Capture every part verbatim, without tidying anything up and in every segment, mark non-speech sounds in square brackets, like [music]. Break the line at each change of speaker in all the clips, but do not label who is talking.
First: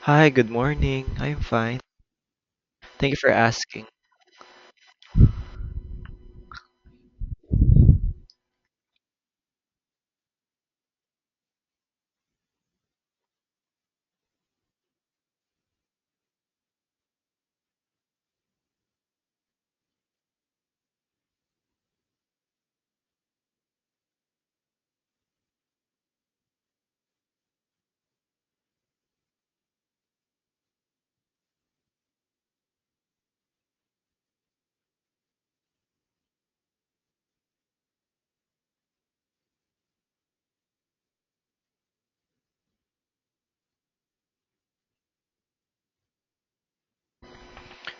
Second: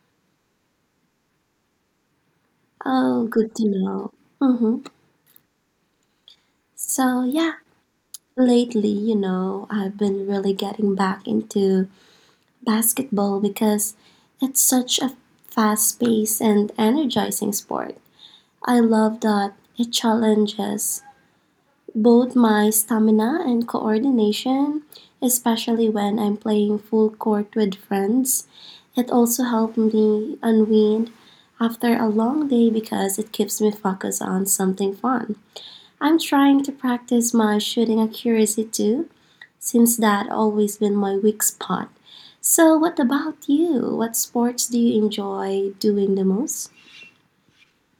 Hi, good morning. I'm fine. Thank you for asking.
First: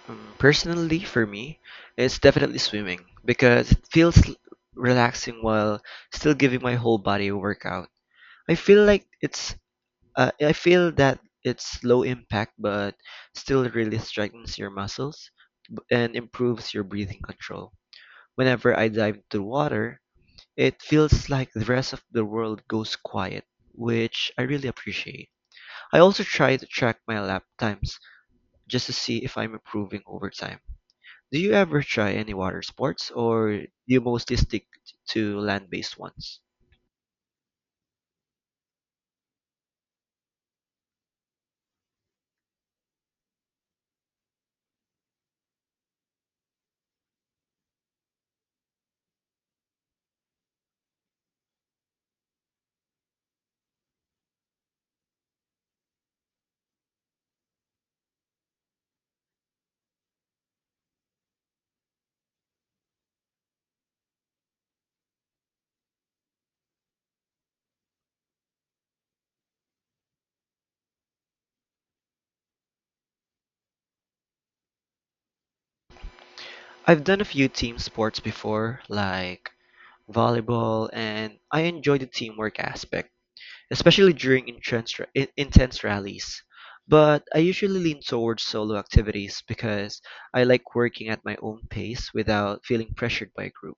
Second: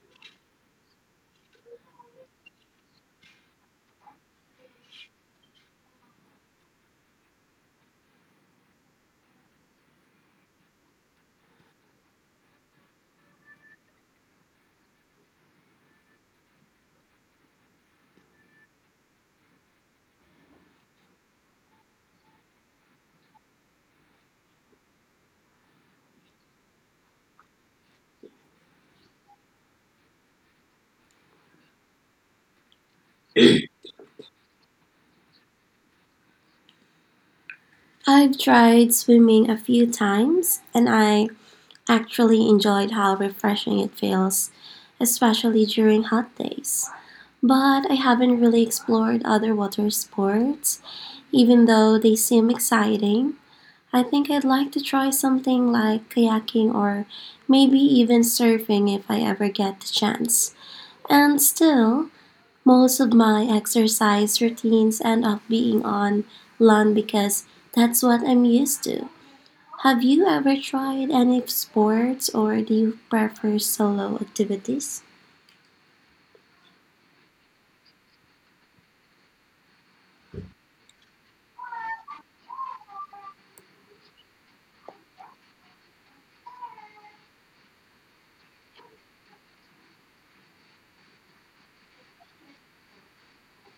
Um, personally, for me, it's definitely swimming because it feels l- relaxing while still giving my whole body a workout. I feel like it's, uh, I feel that it's low impact but still really strengthens your muscles and improves your breathing control. Whenever I dive into water, it feels like the rest of the world goes quiet, which I really appreciate. I also try to track my lap times just to see if I'm improving over time. Do you ever try any water sports, or do you mostly stick to land-based ones? I've done a few team sports before, like volleyball, and I enjoy the teamwork aspect, especially during intense, in- intense rallies. But I usually lean towards solo activities because I like working at my own pace without feeling pressured by a group.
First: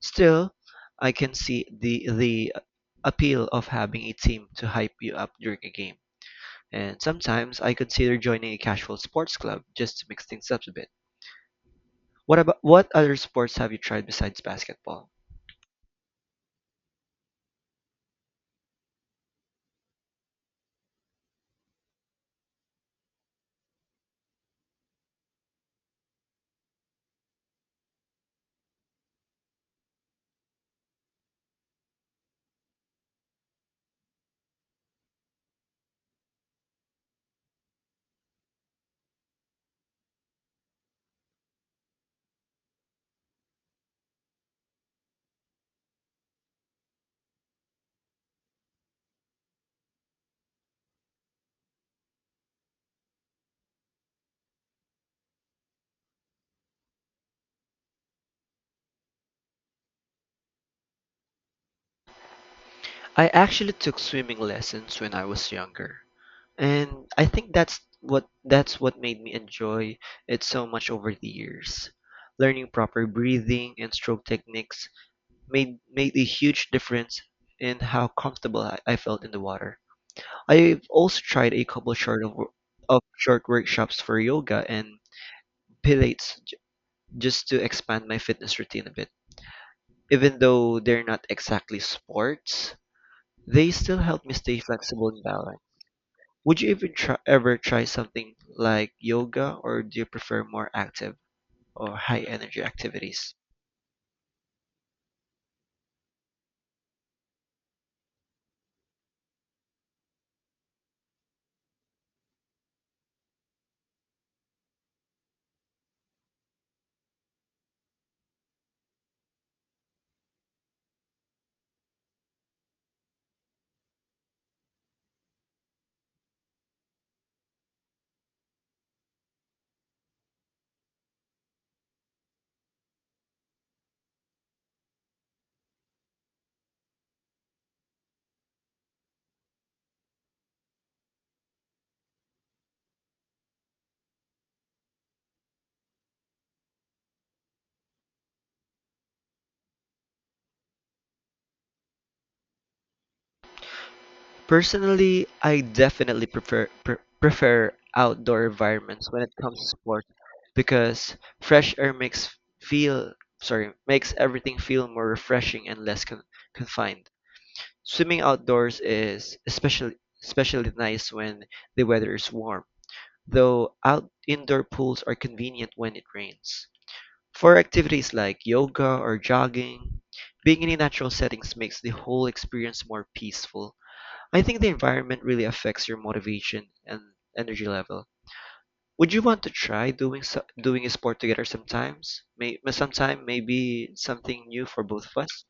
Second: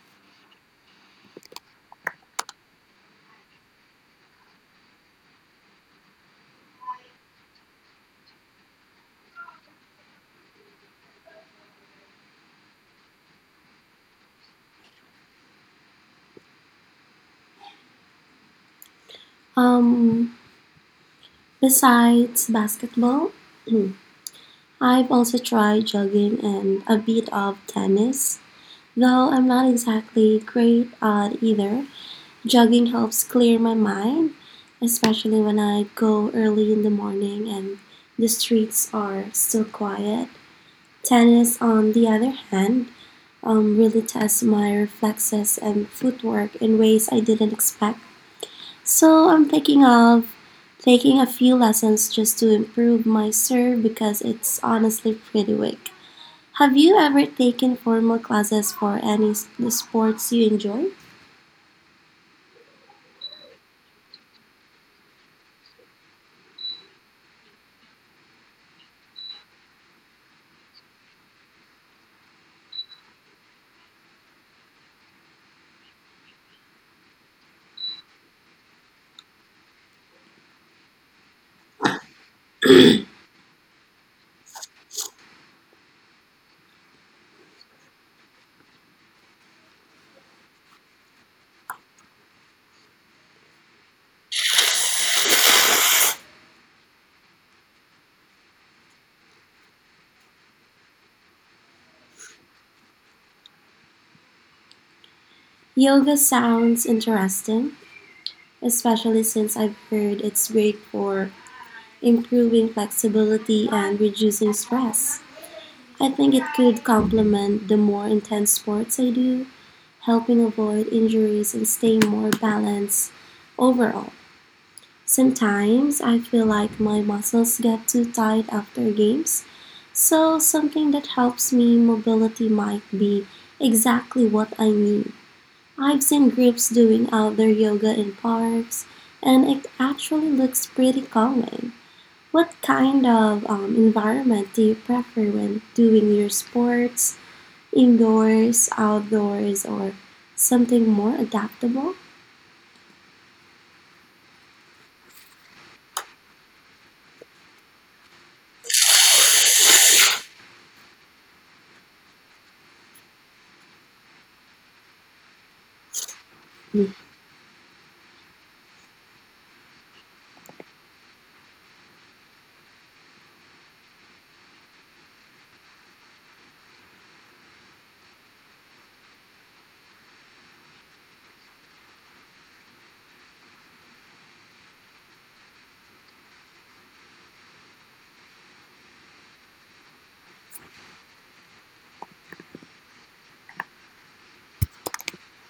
Still, I can see the the appeal of having a team to hype you up during a game. And sometimes I consider joining a casual sports club just to mix things up a bit. What about what other sports have you tried besides basketball? I actually took swimming lessons when I was younger, and I think that's what that's what made me enjoy it so much over the years. Learning proper breathing and stroke techniques made made a huge difference in how comfortable I, I felt in the water. I've also tried a couple short of, of short workshops for yoga and pilates j- just to expand my fitness routine a bit. Even though they're not exactly sports, they still help me stay flexible and balanced. Would you even try, ever try something like yoga, or do you prefer more active or high energy activities? Personally, I definitely prefer pre- prefer outdoor environments when it comes to sport, because fresh air makes feel sorry makes everything feel more refreshing and less con- confined. Swimming outdoors is especially especially nice when the weather is warm, though out indoor pools are convenient when it rains. For activities like yoga or jogging, being in a natural settings makes the whole experience more peaceful. I think the environment really affects your motivation and energy level. Would you want to try doing so, doing a sport together sometimes? May, sometime maybe something new for both of us.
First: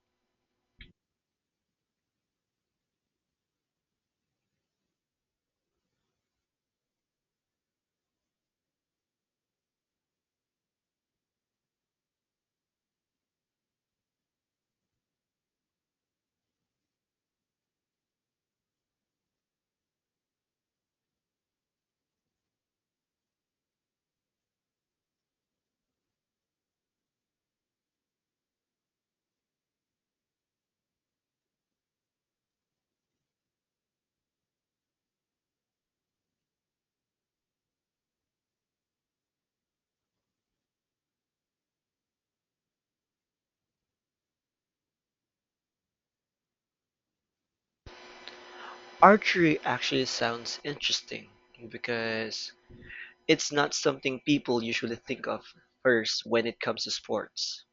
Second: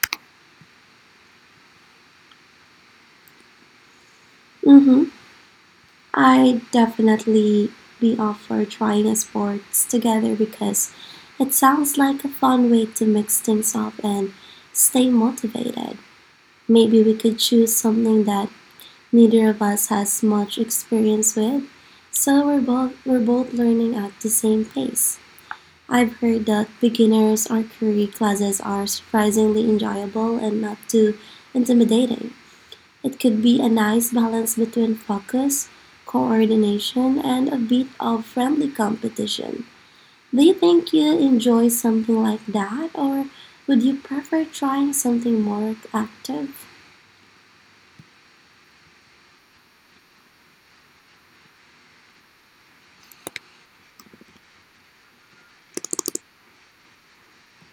Archery actually sounds interesting because it's not something people usually think of first when it comes to sports.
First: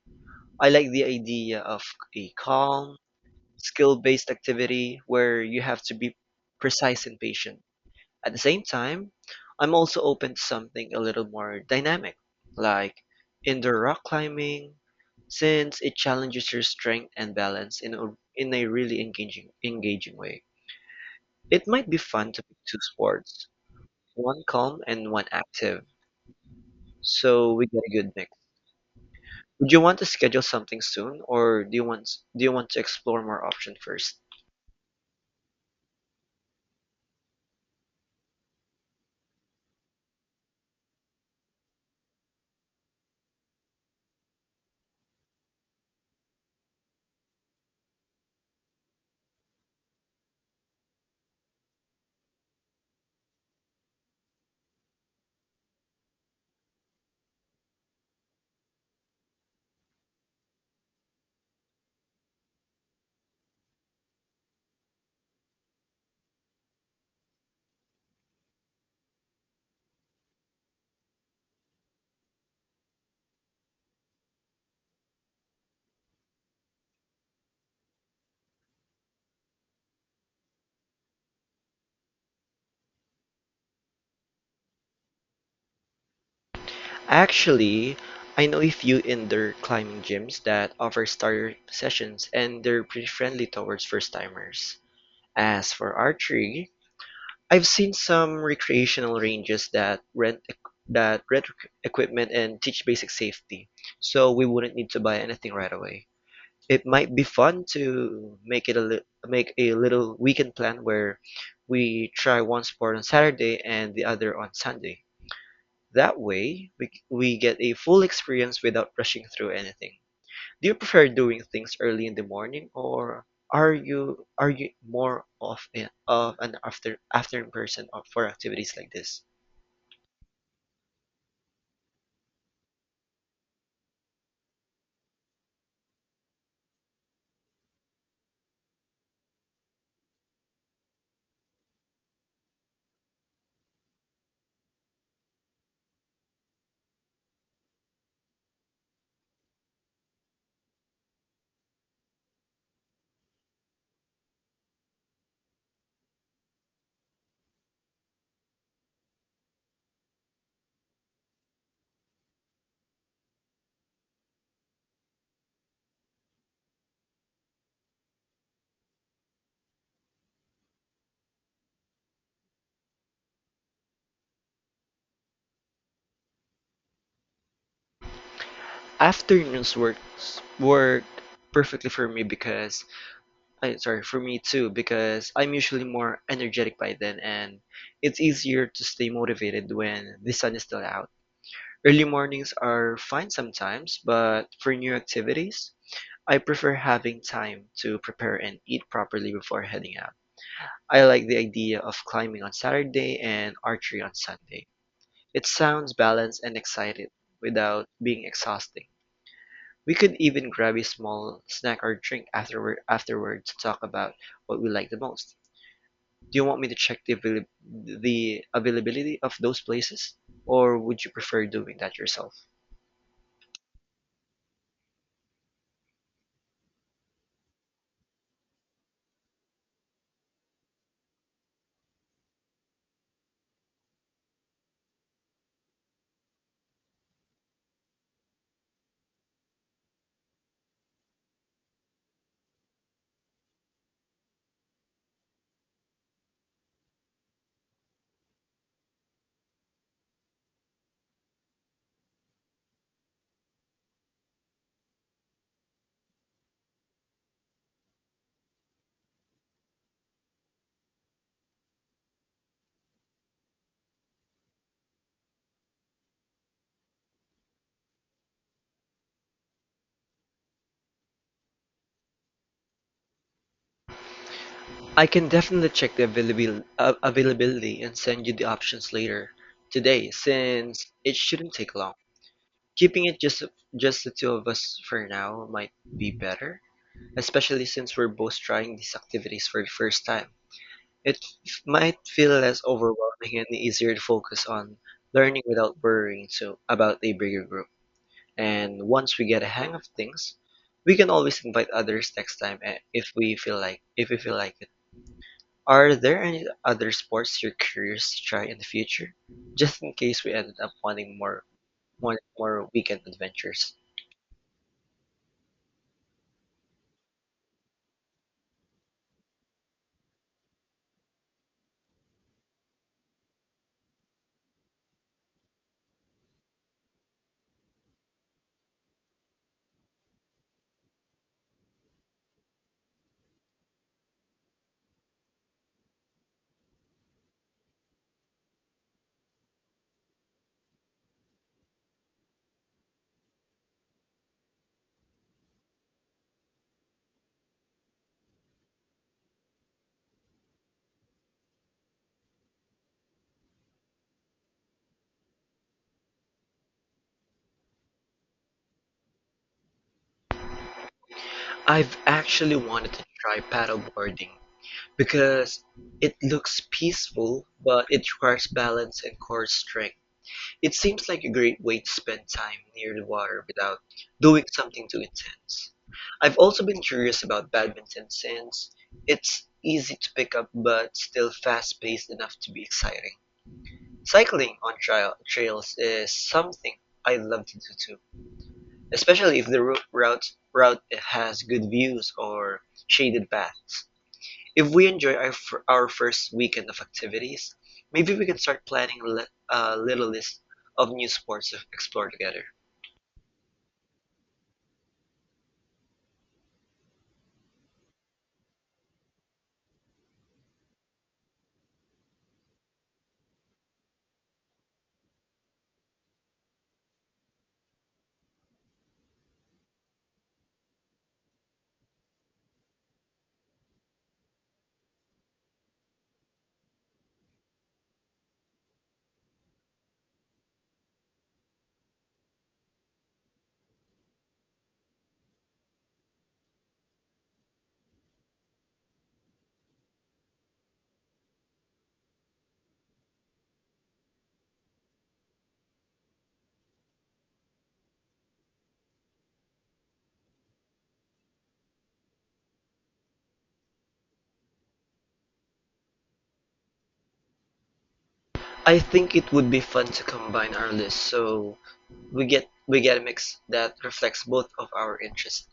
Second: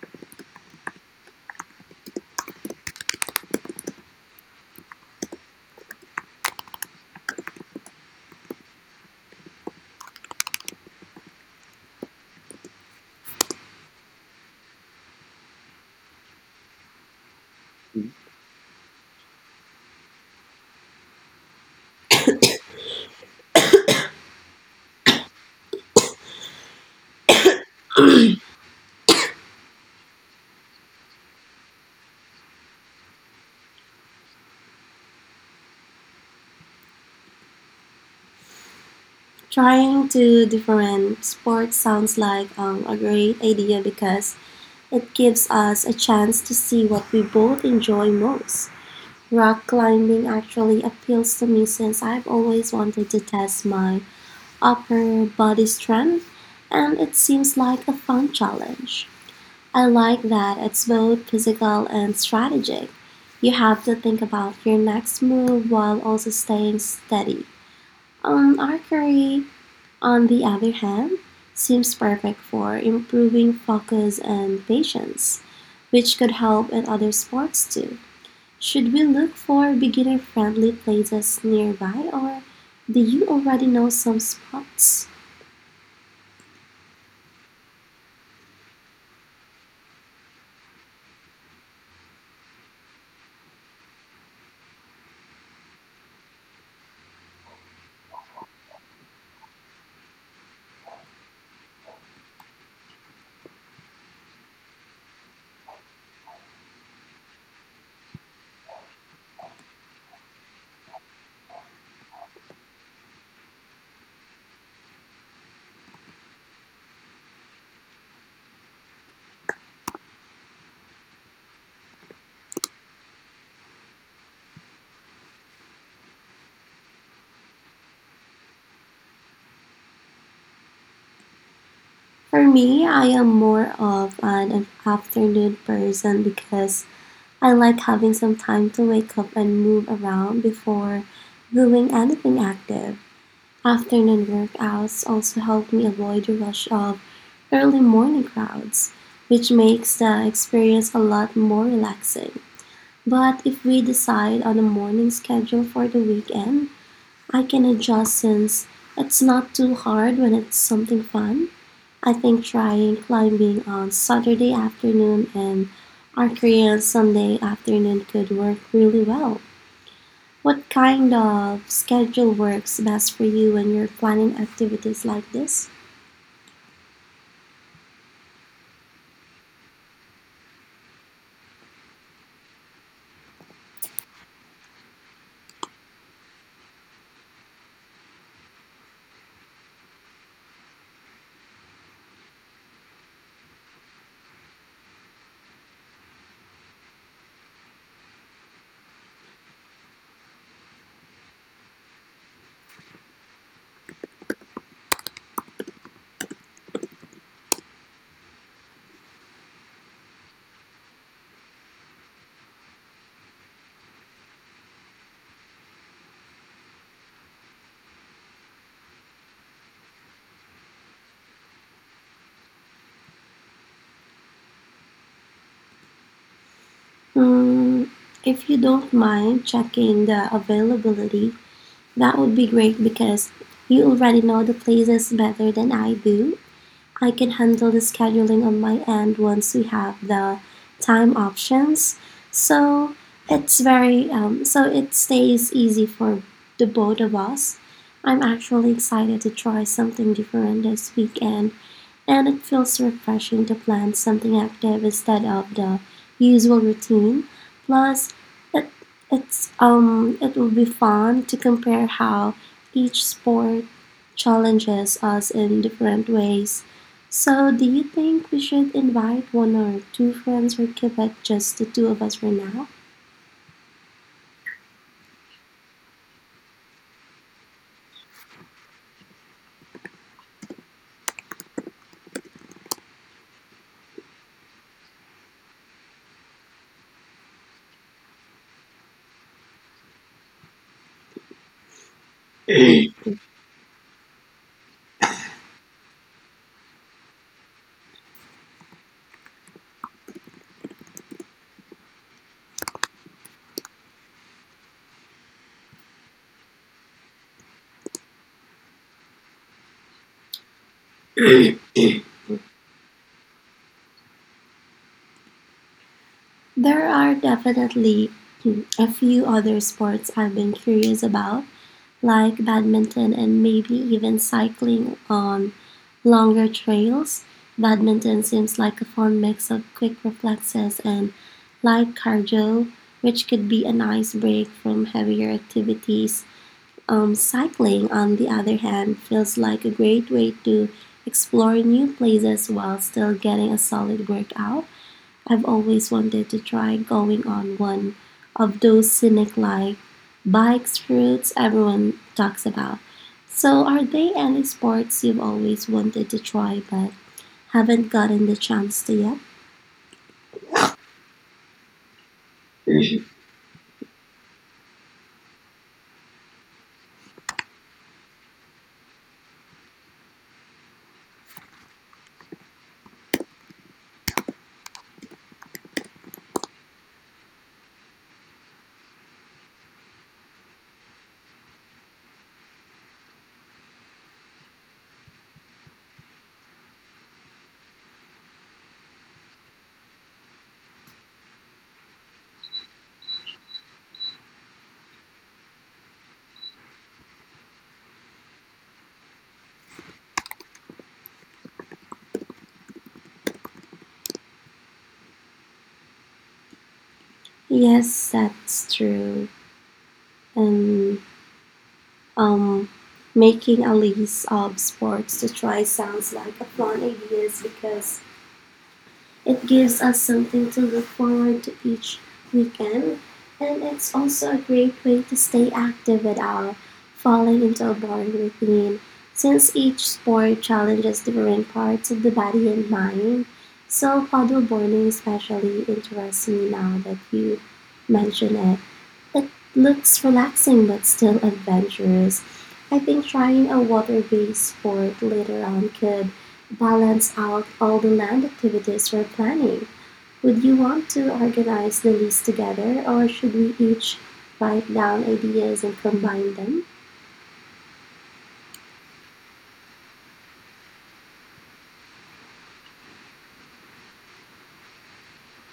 I like the idea of a calm, skill-based activity where you have to be precise and patient. At the same time, I'm also open to something a little more dynamic, like indoor rock climbing, since it challenges your strength and balance in a, in a really engaging engaging way. It might be fun to pick two sports, one calm and one active, so we get a good mix. Would you want to schedule something soon, or do you want do you want to explore more options first? Actually, I know a few indoor climbing gyms that offer starter sessions, and they're pretty friendly towards first timers. As for archery, I've seen some recreational ranges that rent eq- that rent equ- equipment and teach basic safety. So we wouldn't need to buy anything right away. It might be fun to make it a li- make a little weekend plan where we try one sport on Saturday and the other on Sunday. That way, we, we get a full experience without rushing through anything. Do you prefer doing things early in the morning, or are you are you more of a, of an after afternoon person for activities like this? Afternoons work work perfectly for me because I sorry for me too because I'm usually more energetic by then, and it's easier to stay motivated when the sun is still out. Early mornings are fine sometimes, but for new activities, I prefer having time to prepare and eat properly before heading out. I like the idea of climbing on Saturday and archery on Sunday. It sounds balanced and exciting without being exhausting. We could even grab a small snack or drink afterward afterward to talk about what we like the most. Do you want me to check the avail- the availability of those places, or would you prefer doing that yourself? I can definitely check the availabil- uh, availability and send you the options later today, since it shouldn't take long. Keeping it just just the two of us for now might be better, especially since we're both trying these activities for the first time. It f- might feel less overwhelming and easier to focus on learning without worrying so about a bigger group. And once we get a hang of things, we can always invite others next time, eh, if we feel like if we feel like it. Are there any other sports you're curious to try in the future? Just in case we ended up wanting more wanting more weekend adventures. I've actually wanted to try paddleboarding because it looks peaceful, but it requires balance and core strength. It seems like a great way to spend time near the water without doing something too intense. I've also been curious about badminton since it's easy to pick up but still fast-paced enough to be exciting. Cycling on trail trails is something I love to do too, especially if the rou- route route has good views or shaded paths. If we enjoy our, fir- our first weekend of activities, maybe we can start planning li- a little list of new sports to explore together. I think it would be fun to combine our list, so we get we get a mix that reflects both of our interests.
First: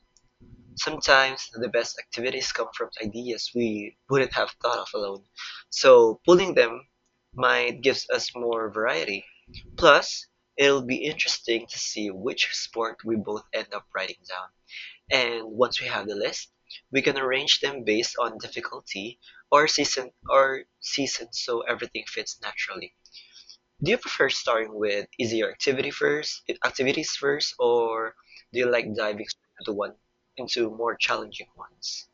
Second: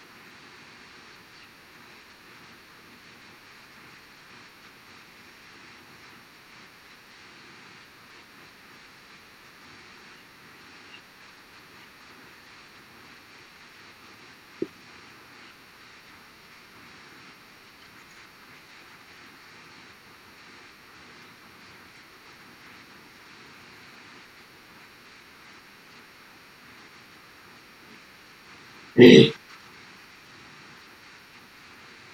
Sometimes the best activities come from ideas we wouldn't have thought of alone, so pooling them might gives us more variety. Plus, it'll be interesting to see which sport we both end up writing down. And once we have the list, we can arrange them based on difficulty or season or season so everything fits naturally. Do you prefer starting with easier activity first, activities first, or do you like diving
Hey,
straight into one into more challenging ones?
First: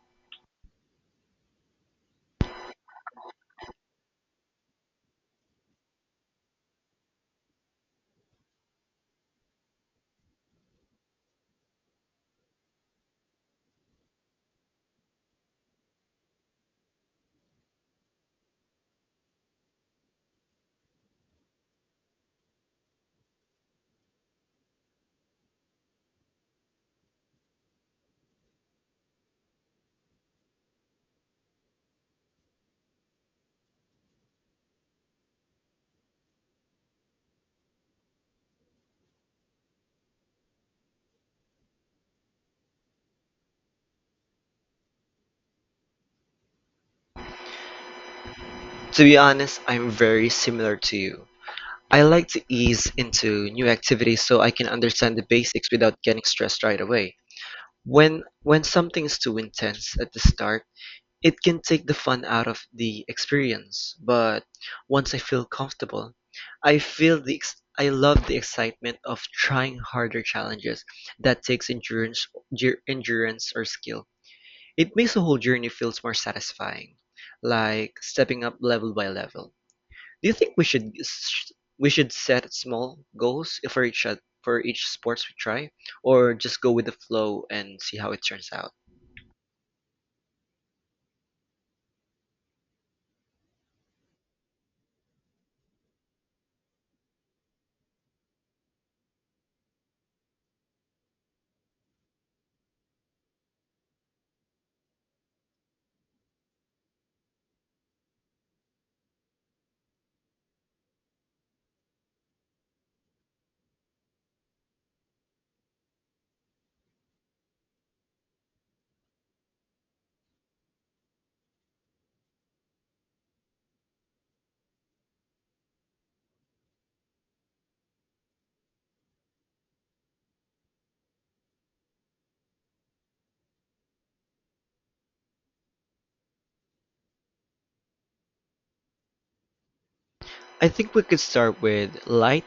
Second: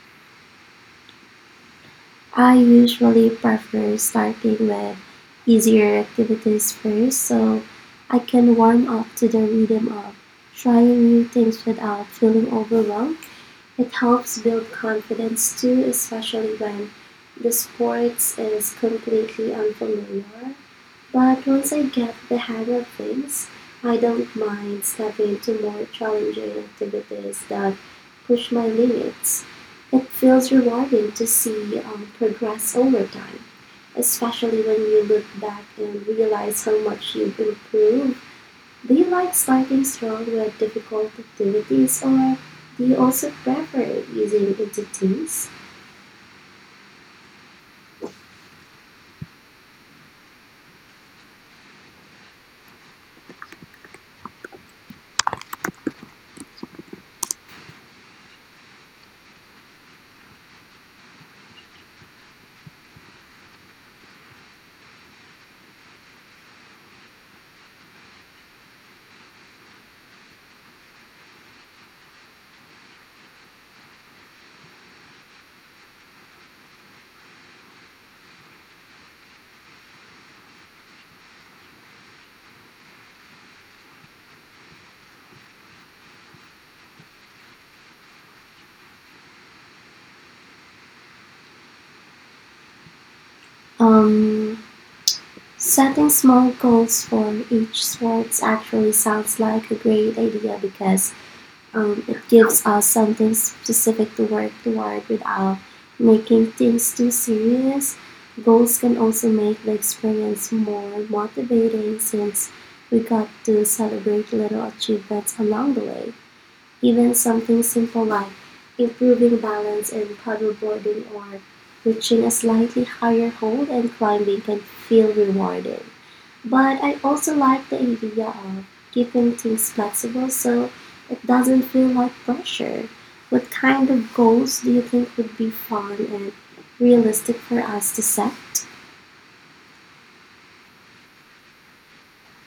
To be honest, I'm very similar to you. I like to ease into new activities so I can understand the basics without getting stressed right away. When when something is too intense at the start, it can take the fun out of the experience, but once I feel comfortable, I feel the ex- I love the excitement of trying harder challenges that takes endurance, ger- endurance or skill. It makes the whole journey feels more satisfying, like stepping up level by level. Do you think we should s- we should set small goals for each oth- for each sports we try, or just go with the flow and see how it turns out? I think we could start with light,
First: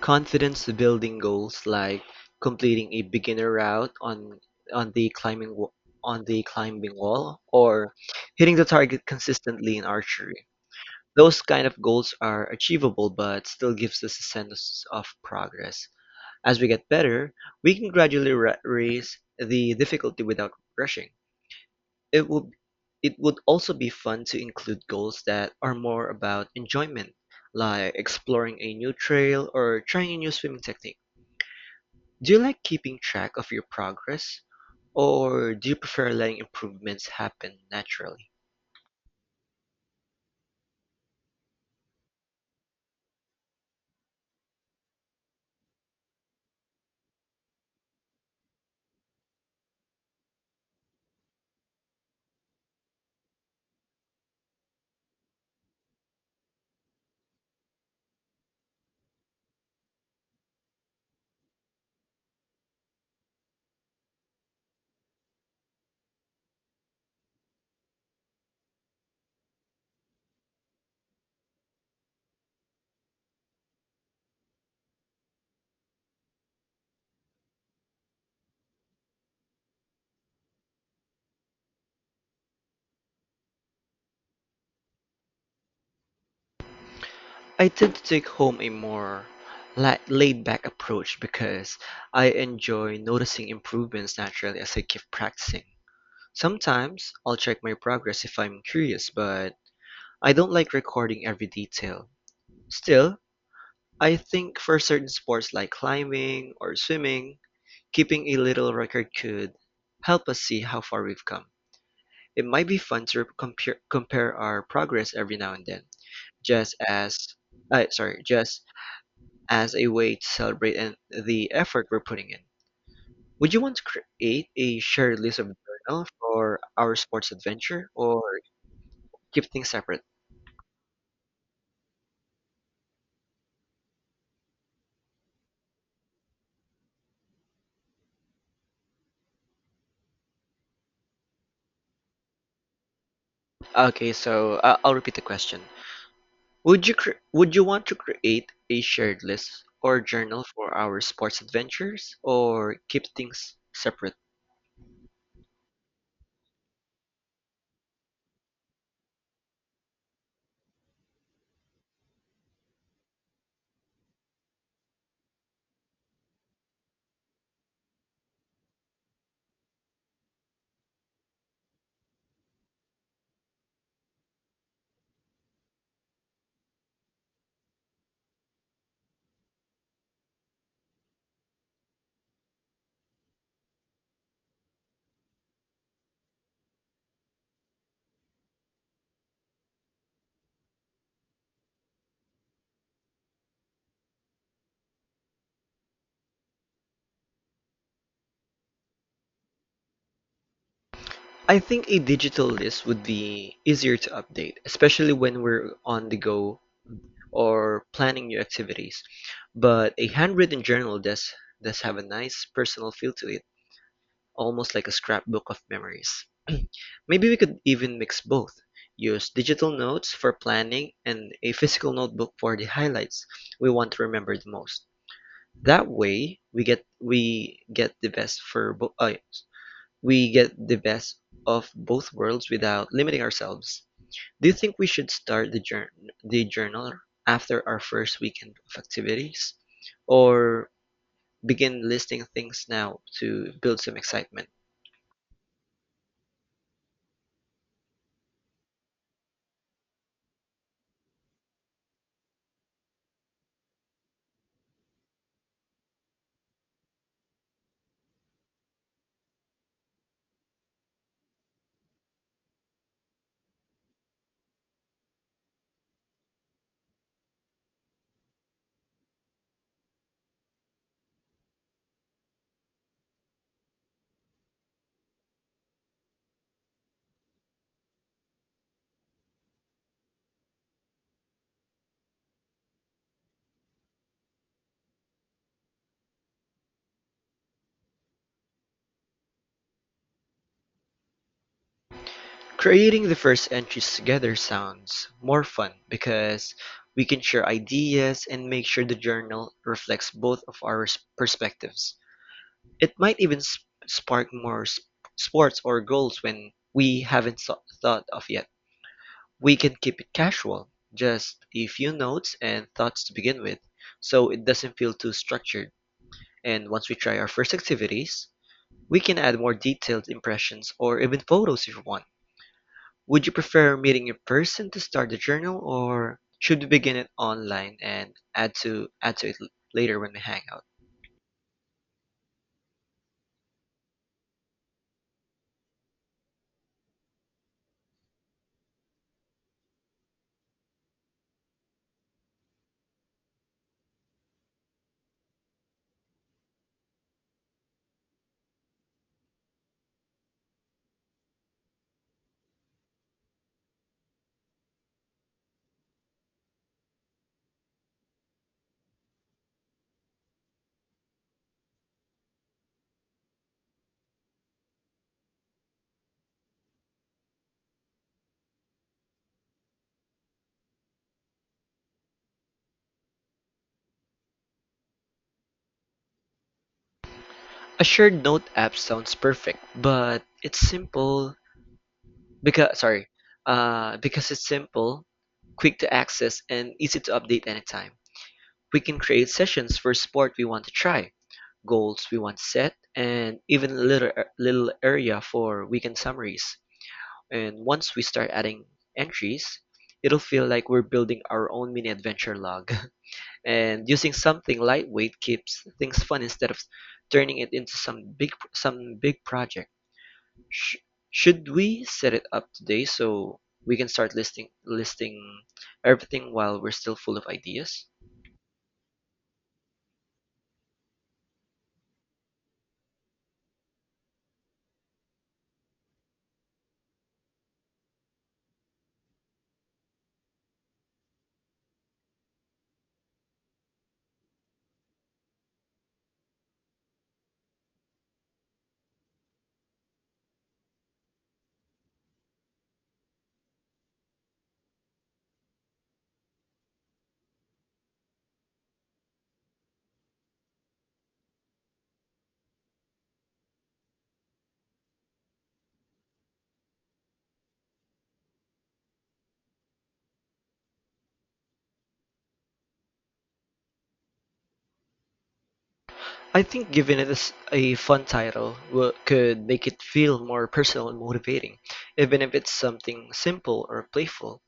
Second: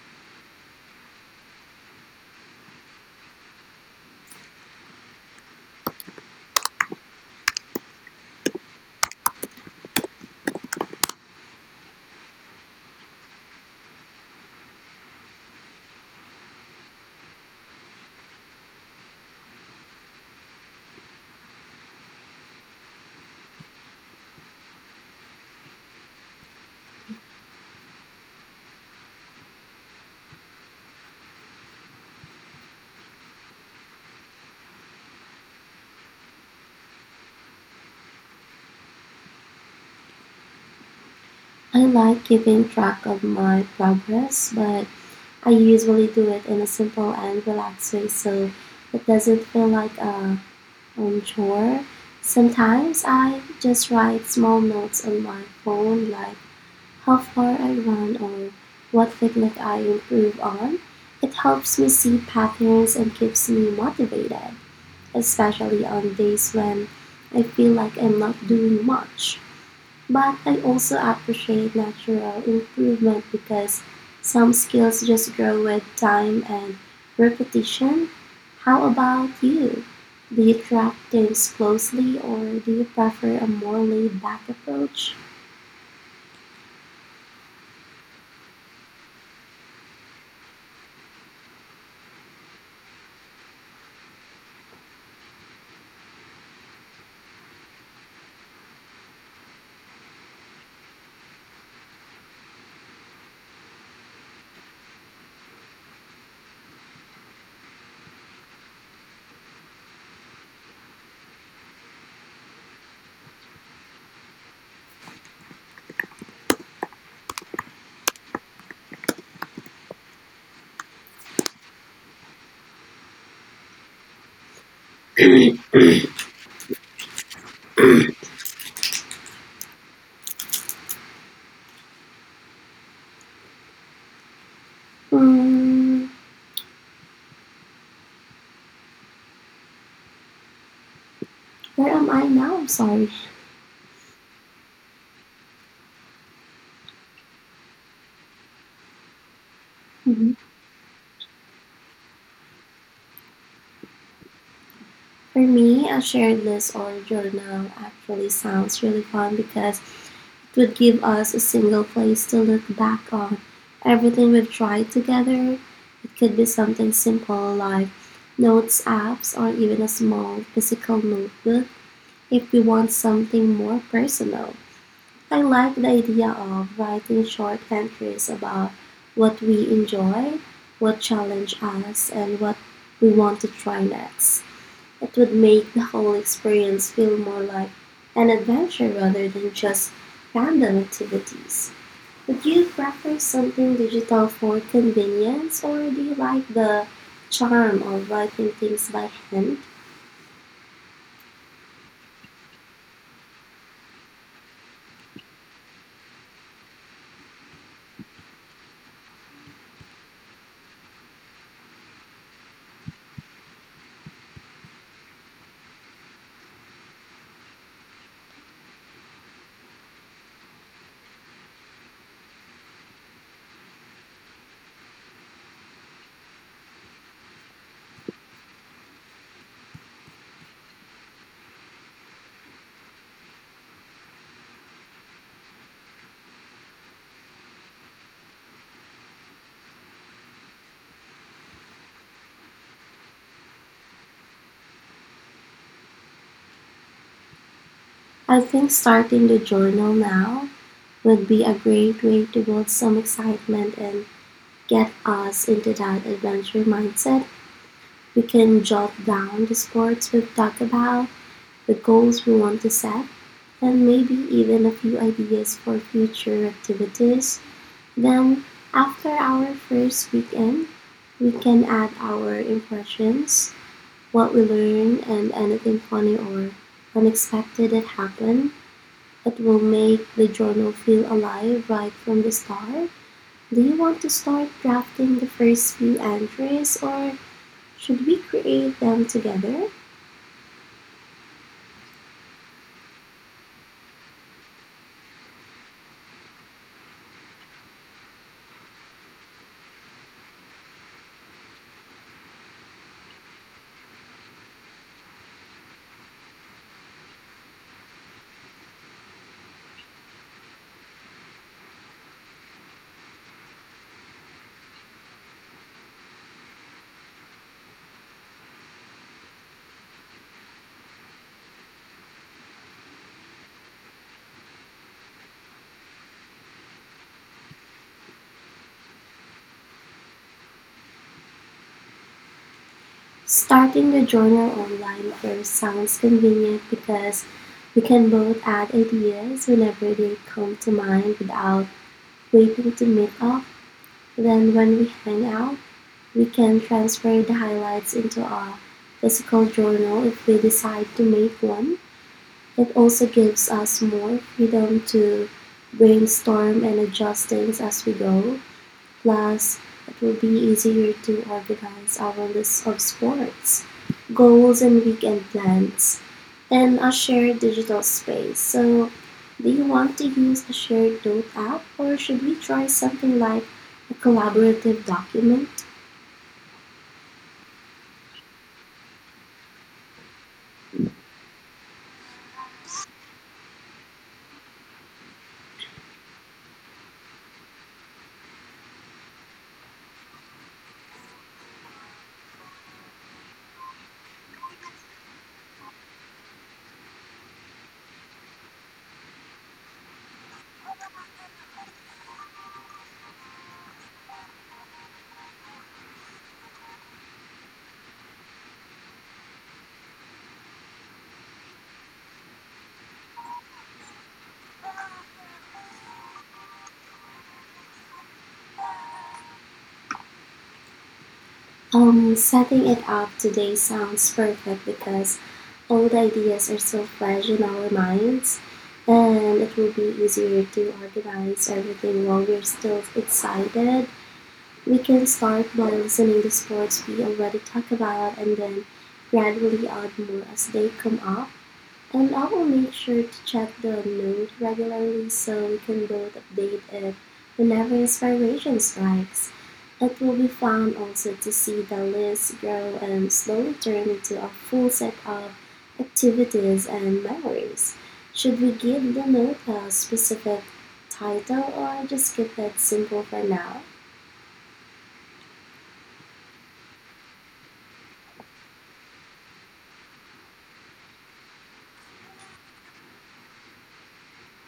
confidence building goals like completing a beginner route on on the climbing wa- on the climbing wall, or hitting the target consistently in archery. Those kind of goals are achievable but still gives us a sense of progress. As we get better, we can gradually ra- raise the difficulty without rushing. It would it would also be fun to include goals that are more about enjoyment, like exploring a new trail or trying a new swimming technique. Do you like keeping track of your progress, or do you prefer letting improvements happen naturally? I tend to take home a more la- laid-back approach because I enjoy noticing improvements naturally as I keep practicing. Sometimes I'll check my progress if I'm curious, but I don't like recording every detail. Still, I think for certain sports like climbing or swimming, keeping a little record could help us see how far we've come. It might be fun to compare compare our progress every now and then, just as uh, sorry, just as a way to celebrate and the effort we're putting in. Would you want to create a shared list of
hey, hey,
journal for our sports adventure, or keep things separate? Okay, so uh, I'll repeat the question. Would you cre- would you want to create a shared list or journal for our sports adventures, or keep things separate? I think a digital list would be easier to update, especially when we're on the go or planning new activities. But a handwritten journal does does have a nice personal feel to it, almost like a scrapbook of memories. [clears throat] Maybe we could even mix both. Use digital notes for planning and a physical notebook for the highlights we want to remember the most. That way, we get we get the best for bo- uh, we get the best of both worlds without limiting ourselves. Do you think we should start the jour- the journal after our first weekend of activities, or begin listing things now to build some excitement? Creating the first entries together sounds more fun because we can share ideas and make sure the journal reflects both of our s- perspectives. It might even sp- spark more s- sports or goals when we haven't so- thought of yet. We can keep it casual, just a few notes and thoughts to begin with, so it doesn't feel too structured. And once we try our first activities, we can add more detailed impressions or even photos if we want. Would you prefer meeting in person to start the journal, or should we begin it online and add to add to it l- later when we hang out? A shared note app sounds perfect, but it's simple because sorry, uh, because it's simple, quick to access, and easy to update anytime. We can create sessions for sport we want to try, goals we want to set, and even a little er, little area for weekend summaries. And once we start adding entries, it'll feel like we're building our own mini adventure log. [laughs] And using something lightweight keeps things fun instead of turning it into some big some big project. Sh- should we set it up today so we can start listing listing everything while we're still full of ideas? I think giving it a s- a fun title wo- could make it feel more personal and motivating, even if it's something simple or playful.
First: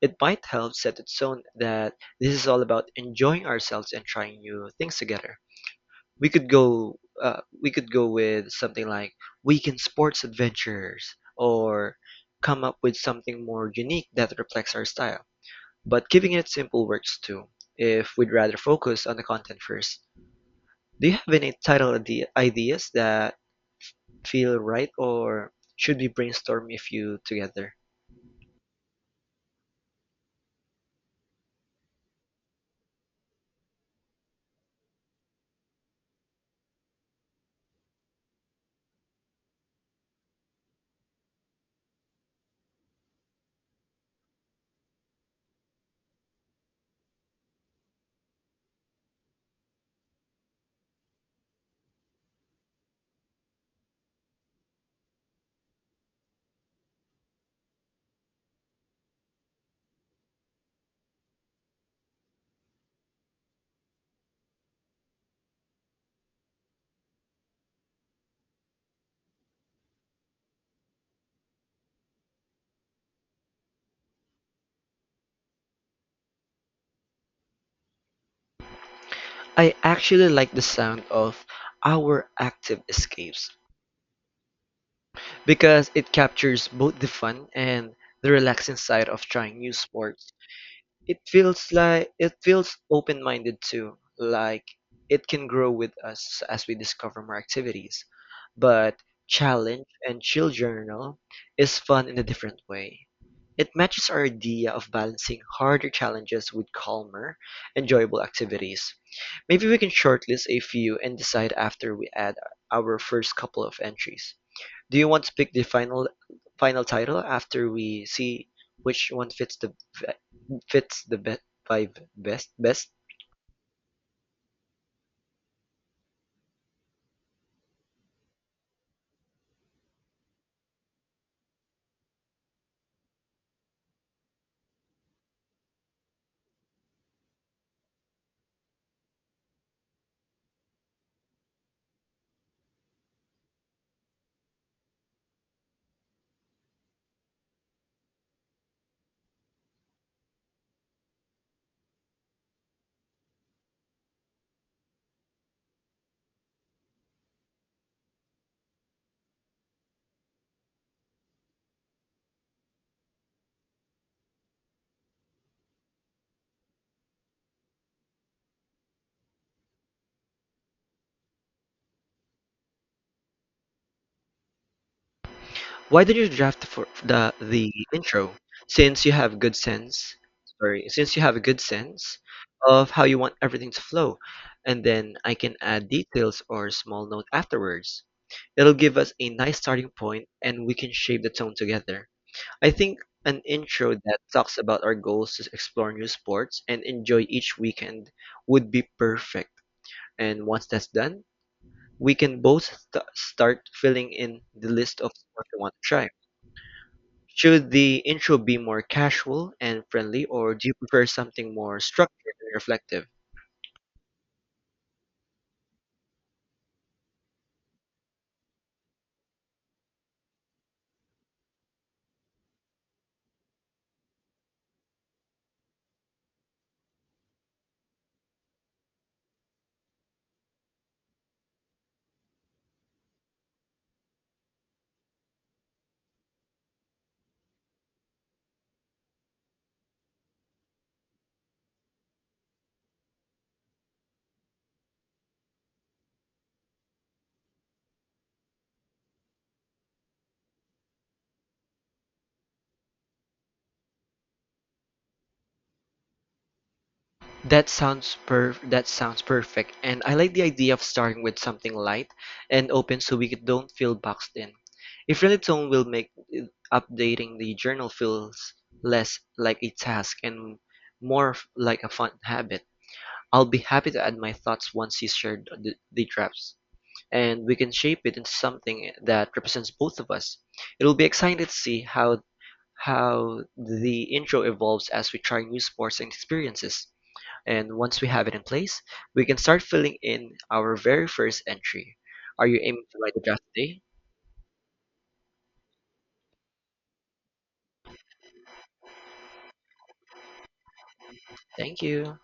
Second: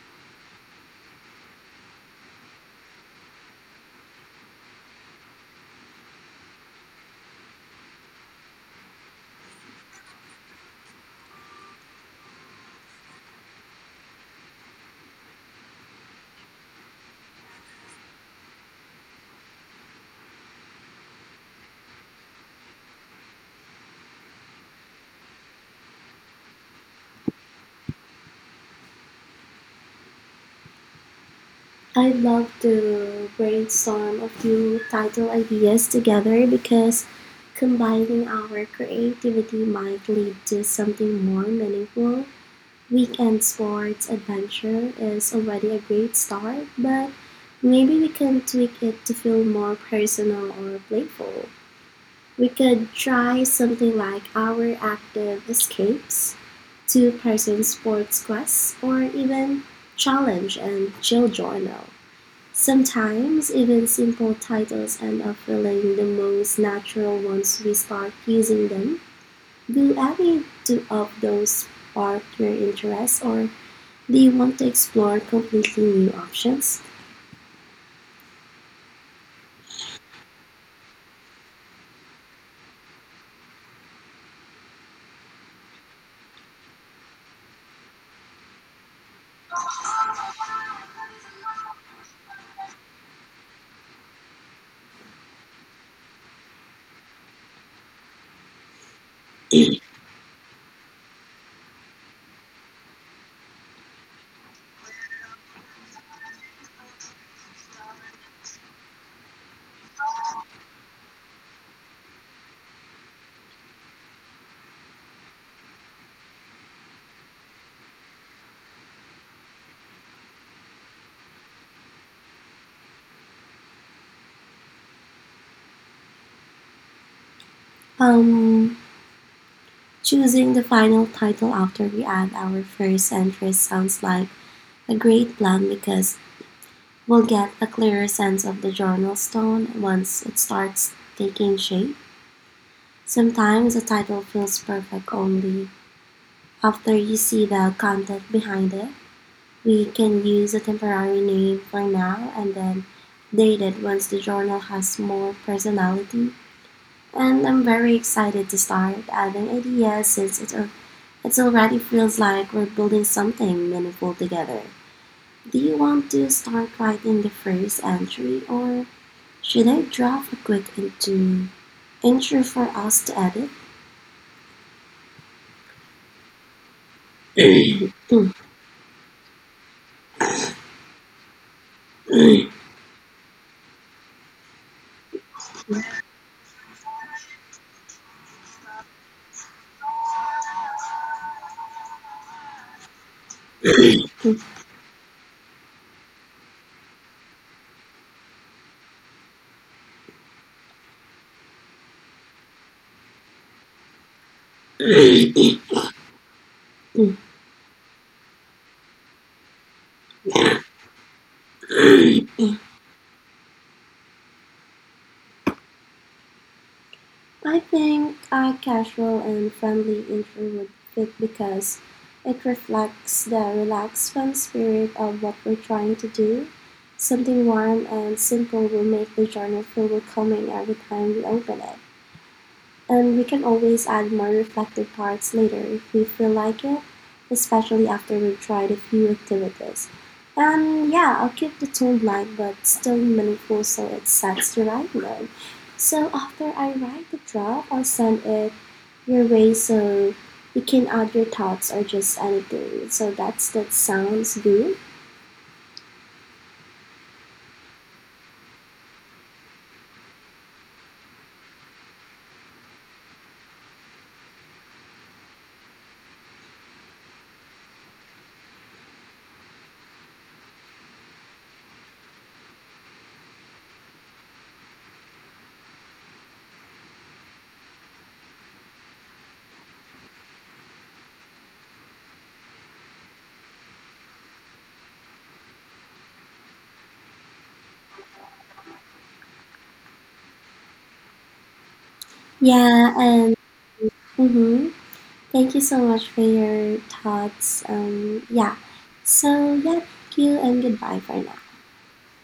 It might help set its tone that this is all about enjoying ourselves and trying new things together. We could go uh, we could go with something like weekend sports adventures, or come up with something more unique that reflects our style. But keeping it simple works too, if we'd rather focus on the content first. Do you have any title ide- ideas that feel right, or should we brainstorm a few together? I actually like the sound of our active escapes because it captures both the fun and the relaxing side of trying new sports. It feels like it feels open-minded too, like it can grow with us as we discover more activities. But
hey,
challenge and chill journal is fun in a different way. It matches our idea of balancing harder challenges with calmer, enjoyable activities. Maybe we can shortlist a few and decide after we add our first couple of entries. Do you want to pick the final final title after we see which one fits the fits the be- vibe best best? Why don't you draft for the the
hey,
intro since you have good sense sorry since you have a good sense
hey,
of how you want everything to flow, and then I can add details or small note afterwards. It'll give us a nice starting point, and we can shape the tone together. I think an intro
hey,
that talks about our goals to explore new sports and enjoy each weekend would be perfect. And once that's done, we can both st- start filling in the list of
hey,
sports we
hey.
want to try. Should the intro be more casual and friendly, or do you prefer something more
Hey.
structured and reflective? That sounds per that sounds perfect. And I like the idea of starting with something light and open so we don't feel boxed in. A friendly tone will make uh, updating the journal feels less like a task and more f- like a fun habit. I'll be happy to add my thoughts once you share the, the drafts, and we can shape it into something that represents both of us. It'll be exciting to see how how the intro evolves as we try new sports and experiences. And once we have it in place, we can start filling in our very first entry. Are you aiming to write the draft today? Thank you.